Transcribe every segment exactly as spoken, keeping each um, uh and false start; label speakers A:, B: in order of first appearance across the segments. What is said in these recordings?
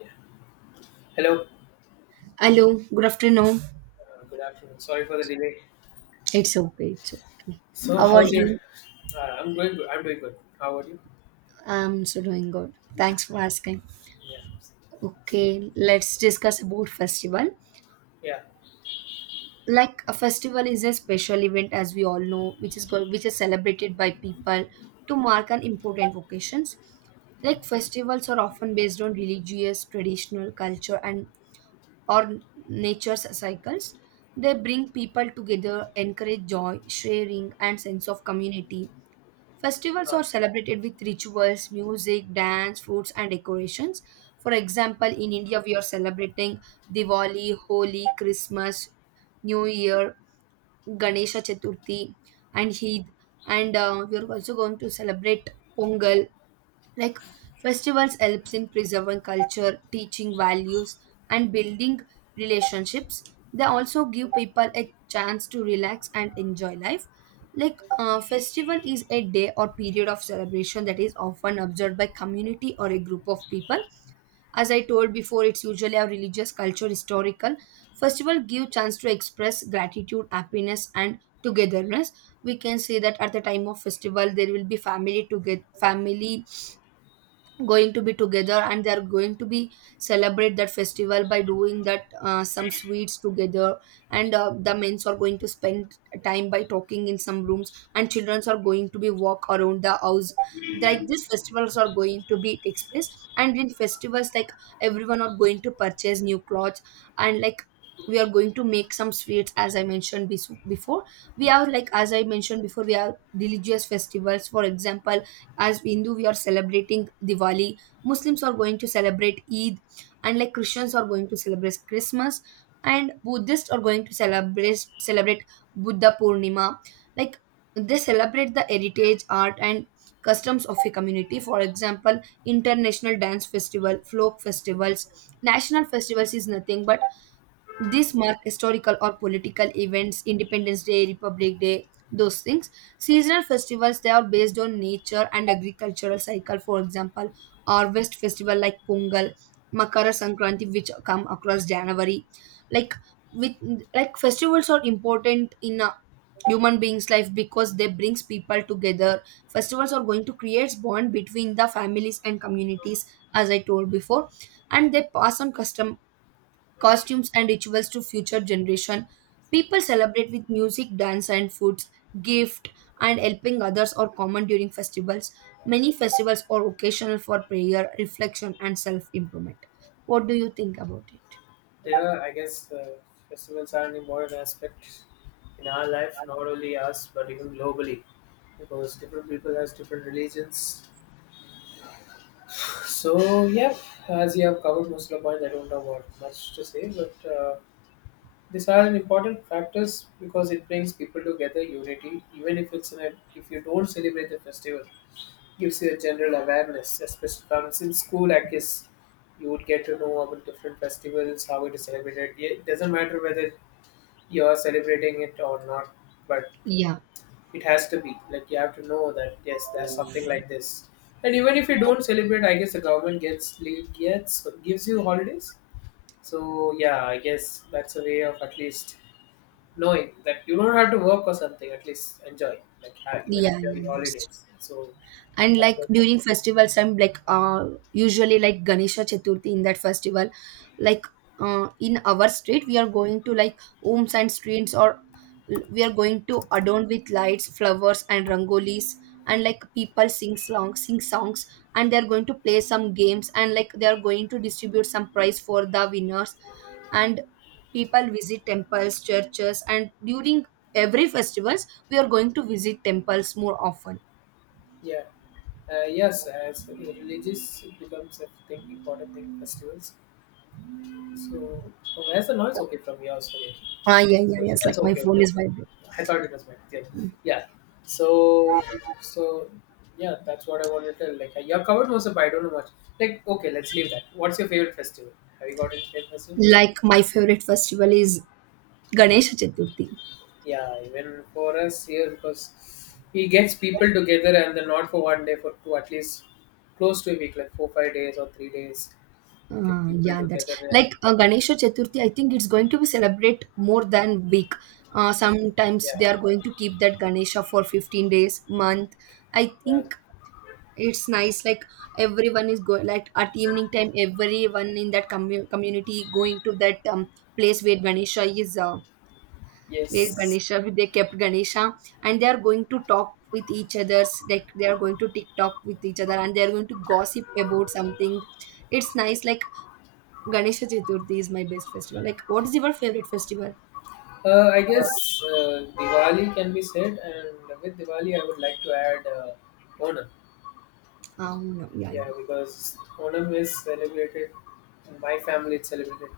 A: Yeah. Hello.
B: Hello, good afternoon.
A: Uh, good afternoon. Sorry for the delay.
B: It's okay, it's okay.
A: So,
B: How are
A: how's your?
B: you?
A: Uh, I'm going. Good. I'm doing good. How about you?
B: I'm so doing good. Thanks for asking.
A: Yeah.
B: Okay, let's discuss about festival.
A: Yeah.
B: Like a festival is a special event, as we all know, which is go- which is celebrated by people to mark an important occasions. Like festivals are often based on religious, traditional culture, and or nature's cycles. They bring people together, encourage joy, sharing, and sense of community. Festivals
A: Uh,
B: are celebrated with rituals, music, dance, foods, and decorations. For example, in India, we are celebrating Diwali, Holi, Christmas, New Year, Ganesha Chaturthi, and Eid. And uh, we are also going to celebrate Pongal. Like festivals helps in preserving culture, teaching values, and building relationships. They also give people a chance to relax and enjoy life. Like uh, festival is a day or period of celebration that is often observed by community or a group of people. As I told before, it's usually a religious, culture, historical. Festival give chance to express gratitude, happiness, and togetherness. We can say that at the time of festival, there will be family together, family going to be together, and they are going to be celebrate that festival by doing that uh, some sweets together. And uh, the men's are going to spend time by talking in some rooms, and childrens are going to be walk around the house. Like these festivals are going to be takes place. And in festivals, like, everyone are going to purchase new clothes. And like we are going to make some sweets, as I mentioned bes- before. We have like, as I mentioned before, we have religious festivals. For example, as Hindu, we are celebrating Diwali. Muslims are going to celebrate Eid, and like Christians are going to celebrate Christmas, and Buddhists are going to celebrate celebrate Buddha Purnima. Like they celebrate the heritage, art, and customs of a community. For example, international dance festival, folk festivals. National festivals is nothing but this mark historical or political events, Independence Day, Republic Day, those things. Seasonal festivals, they are based on nature and agricultural cycle, for example, harvest festival like Pongal, Makara Sankranti, which come across January. Like with like festivals are important in a human being's life, because they brings people together. Festivals are going to create bond between the families and communities, as I told before, and they pass on custom, costumes, and rituals to future generation. People celebrate with music, dance, and foods. Gift and helping others are common during festivals. Many festivals are occasional for prayer, reflection, and self improvement. What do you think about it?
A: yeah, I guess uh, festivals are an important aspect in our life, not only us but even globally, because different people has different religions. So, yeah. As you have covered most of the points, I don't have what much to say, but. Uh, these are an important factors because it brings people together unity even if it's in a, if you don't celebrate the festival gives you a general awareness, especially from since school, I guess you would get to know about different festivals, how it is celebrated. Yeah, it doesn't matter whether you are celebrating it or not, but
B: Yeah,
A: it has to be like you have to know that yes, there's something like this. And even if you don't celebrate, I guess the government gets leave gets gives you holidays. So yeah, I guess that's a way of at least knowing that you don't have to work or something. At least enjoy, like have, even
B: yeah,
A: enjoy
B: yeah,
A: your
B: that's.
A: holidays. So
B: And
A: that's
B: like
A: what. It,
B: during festivals, I'm like, uh usually like Ganesha Chaturthi. In that festival, like, uh, in our street we are going to like homes and streets, or we are going to adorn with lights, flowers, and rangolis. And like people sing songs sing songs, and they're going to play some games. And like they are going to distribute some prize for the winners. And people visit temples, churches, and during every festivals, we are going to visit temples more often.
A: yeah. Uh, yes, as religious becomes a thing, important thing festivals. So, oh, where's the noise? Okay, from yours. Okay,
B: Ah, yeah, yeah,
A: so
B: yes.
A: that's
B: Like my
A: okay. Okay,
B: phone is vibrating.
A: okay. I thought it was mine. Yeah, yeah. So, so yeah, that's what I wanted to tell. Like, uh, your covered was up. I don't know much. Like, okay, let's leave that. What's your favorite festival? Have you got any favorite festival?
B: Like my favorite festival is Ganesha Chaturthi.
A: Yeah, even for us here, because he gets people together and then not for one day, for two, at least close to a week, like four, five days or three days get
B: Uh,
A: people
B: yeah, that's.
A: together and
B: Like uh, Ganesha Chaturthi, I think it's going to be celebrate more than week. Uh, sometimes
A: yeah,
B: they are going to keep that Ganesha for fifteen days, month. I
A: yeah,
B: think it's nice. Like everyone is going, like at evening time, everyone in that commu- community going to that um, place where Ganesha is, uh, where
A: yes.
B: Ganesha, they kept Ganesha, and they are going to talk with each other's, like they are going to TikTok with each other, and they are going to gossip about something. It's nice. Like Ganesha Chaturthi is my best festival. Like, what is your favorite festival?
A: uh, i guess uh, Diwali can be said, and with Diwali I would like to add uh, Onam.
B: Um, no, yeah,
A: Yeah,
B: yeah.
A: because Onam is celebrated in my family. It's celebrated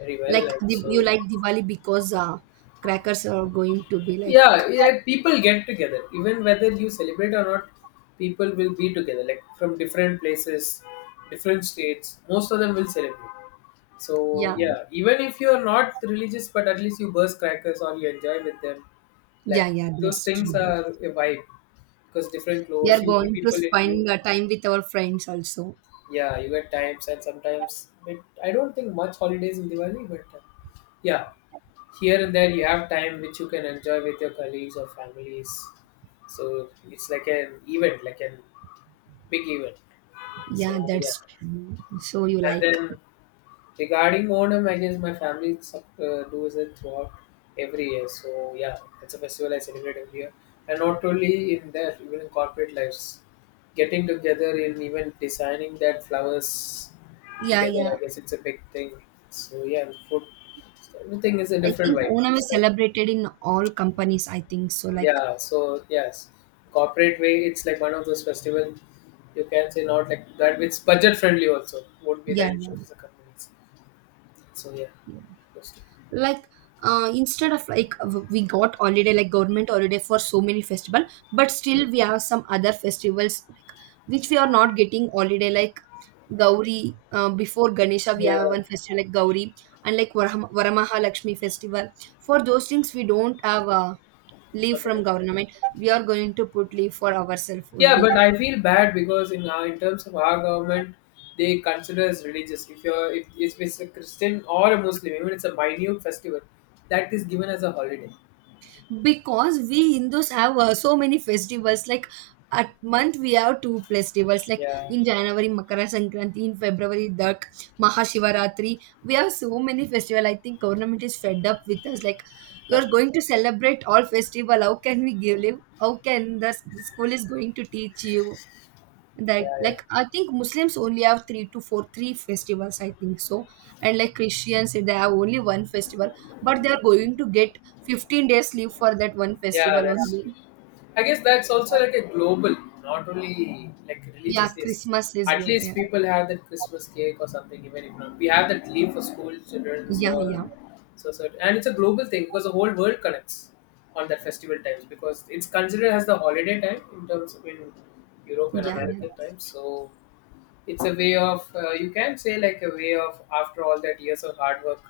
A: very well.
B: Like
A: And
B: Div-
A: so
B: you like Diwali because uh, crackers are going to be like.
A: yeah, yeah, people get together even whether you celebrate or not. People will be together like from different places, different states. Most of them will celebrate. So
B: Yeah,
A: yeah, even if you're not religious, but at least you burst crackers or you enjoy with them. Like,
B: yeah, yeah.
A: those
B: That's
A: things are
B: true.
A: a vibe because different
B: We
A: clothes,
B: are
A: you see
B: going to
A: people in new.
B: spend uh, time with our friends also.
A: Yeah, you get times and sometimes. But I don't think much holidays in Diwali, but uh, yeah, here and there you have time which you can enjoy with your colleagues or families. So it's like an event, like an big event.
B: Yeah,
A: So yeah,
B: that's true. So you
A: and
B: like.
A: then regarding Onam, I guess my family sup- uh, does it throughout every year. So yeah, it's a festival I celebrate every year, and not only in that, even in corporate lives, getting together in even designing that flowers
B: Yeah,
A: together.
B: yeah.
A: I guess it's a big thing. So yeah, food, everything is a
B: I
A: different
B: think
A: vibe.
B: Onam is
A: So,
B: celebrated in all companies, I think so. Like
A: yeah. So yes, corporate way, it's like one of those festivals you can say not like that. It's budget friendly also. Would be that
B: yeah, yeah,
A: issue for the companies. So yeah,
B: yeah.
A: those
B: Like uh, instead of like, w- we got holiday, like government holiday for so many festival. But
A: two.
B: still we have some other festivals like which we are not getting holiday, like Gauri. Uh, before Ganesha, we have
A: Yeah,
B: one festival like Gauri, and like Varaham- Varamaha Lakshmi festival. For those things, we don't have uh, leave from
A: okay.
B: government. We are going to put leave for ourselves
A: Yeah,
B: only.
A: but I feel bad because in our, in terms of our government, they consider as religious. If you're if, if it's a Christian or a Muslim, even it's a minute festival, that is given as a holiday.
B: Because we Hindus have uh, so many festivals. Like at month we have two festivals. Like
A: Yeah,
B: in January Makara Sankranti, in February Dak Mahashivaratri. We have so many festival. I think government is fed up with us. Like you're going to celebrate all festival. How can we give live? How can the s- school is going to teach you?
A: yeah,
B: That,
A: yeah.
B: like, I think Muslims only have three to four three festivals, I think so. And like Christians, if they have only one festival, but they are going to get fifteen days leave for that one
A: Yeah,
B: festival
A: that's
B: only.
A: true. I guess that's also like a global, not only like
B: Yeah,
A: religious. Yes,
B: Christmas is
A: at
B: global.
A: least
B: Yeah,
A: people have that Christmas cake or something. Even if not, we have that leave for school children
B: yeah,
A: or
B: yeah,
A: so so, and it's a global thing because the whole world connects on that festival times because it's considered as the holiday time in terms of in Europe and
B: yeah, yeah.
A: American times. So it's a way of uh, you can say like a way of after all that years of hard work,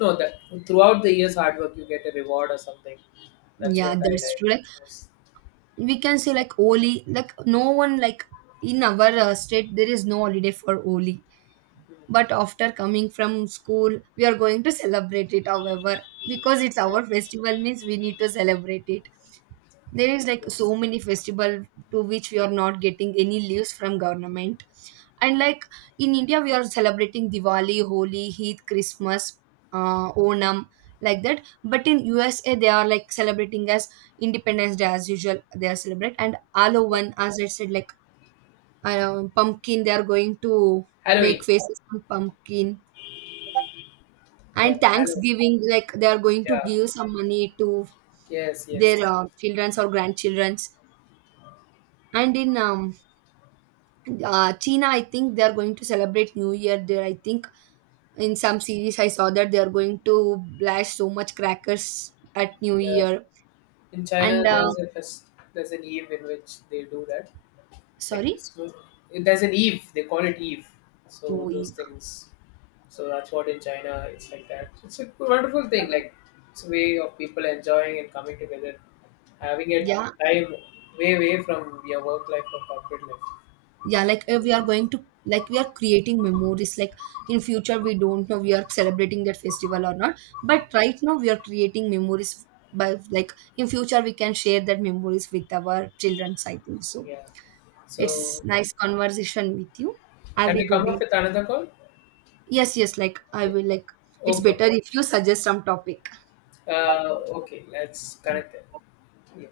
A: no, that throughout the years hard work you get a reward or something. That's
B: Yeah,
A: what I
B: that's
A: like
B: true. Like
A: most.
B: we can say like Oli, like no one like, in our uh, state there is no holiday for Oli.
A: Hmm.
B: But after coming from school, we are going to celebrate it. However, because it's
A: Yeah,
B: our festival, means we need to celebrate it. There is like so
A: yes,
B: many festival to which we are not getting any leaves from government. And like in India, we are celebrating Diwali, Holi, Heath, Christmas, uh, Onam, like that. But in USA, they are like celebrating as Independence Day, as usual they are celebrate. And
A: yeah.
B: one, as I said, like, uh, pumpkin, they are going to make
A: Halloween.
B: faces on pumpkin.
A: Yeah,
B: And
A: Halloween.
B: Thanksgiving, like they are going to
A: Yeah,
B: give some money to
A: yes,
B: their
A: yes,
B: uh, children's or grandchildren's. And in um, uh, China, I think they are going to celebrate New Year there. I think in some series I saw that they are going to blast so much crackers at New
A: yeah.
B: Year.
A: In China
B: And uh,
A: there's a fest, there's an eve in which they do that, like
B: sorry,
A: Christmas. There's an Eve. They call it Eve. So those
B: we.
A: things. So that's what in China it's like that. It's a wonderful thing. Like, it's a way of people enjoying and coming together, having a
B: Yeah,
A: time, way away from your work life or corporate life.
B: yeah. Like uh, we are going to like, we are creating memories. Like in future, we don't know we are celebrating that festival or not, but right now we are creating memories. By like in future, we can share that memories with our children, I think so.
A: Yeah.
B: It's
A: So
B: nice conversation with you. Have
A: can
B: a
A: we
B: good
A: come
B: day.
A: up with another call?
B: Yes, yes, like I
A: Yeah.
B: will. Like it's
A: Okay.
B: better if you suggest some topic.
A: Uh, okay, let's connect it. Yeah.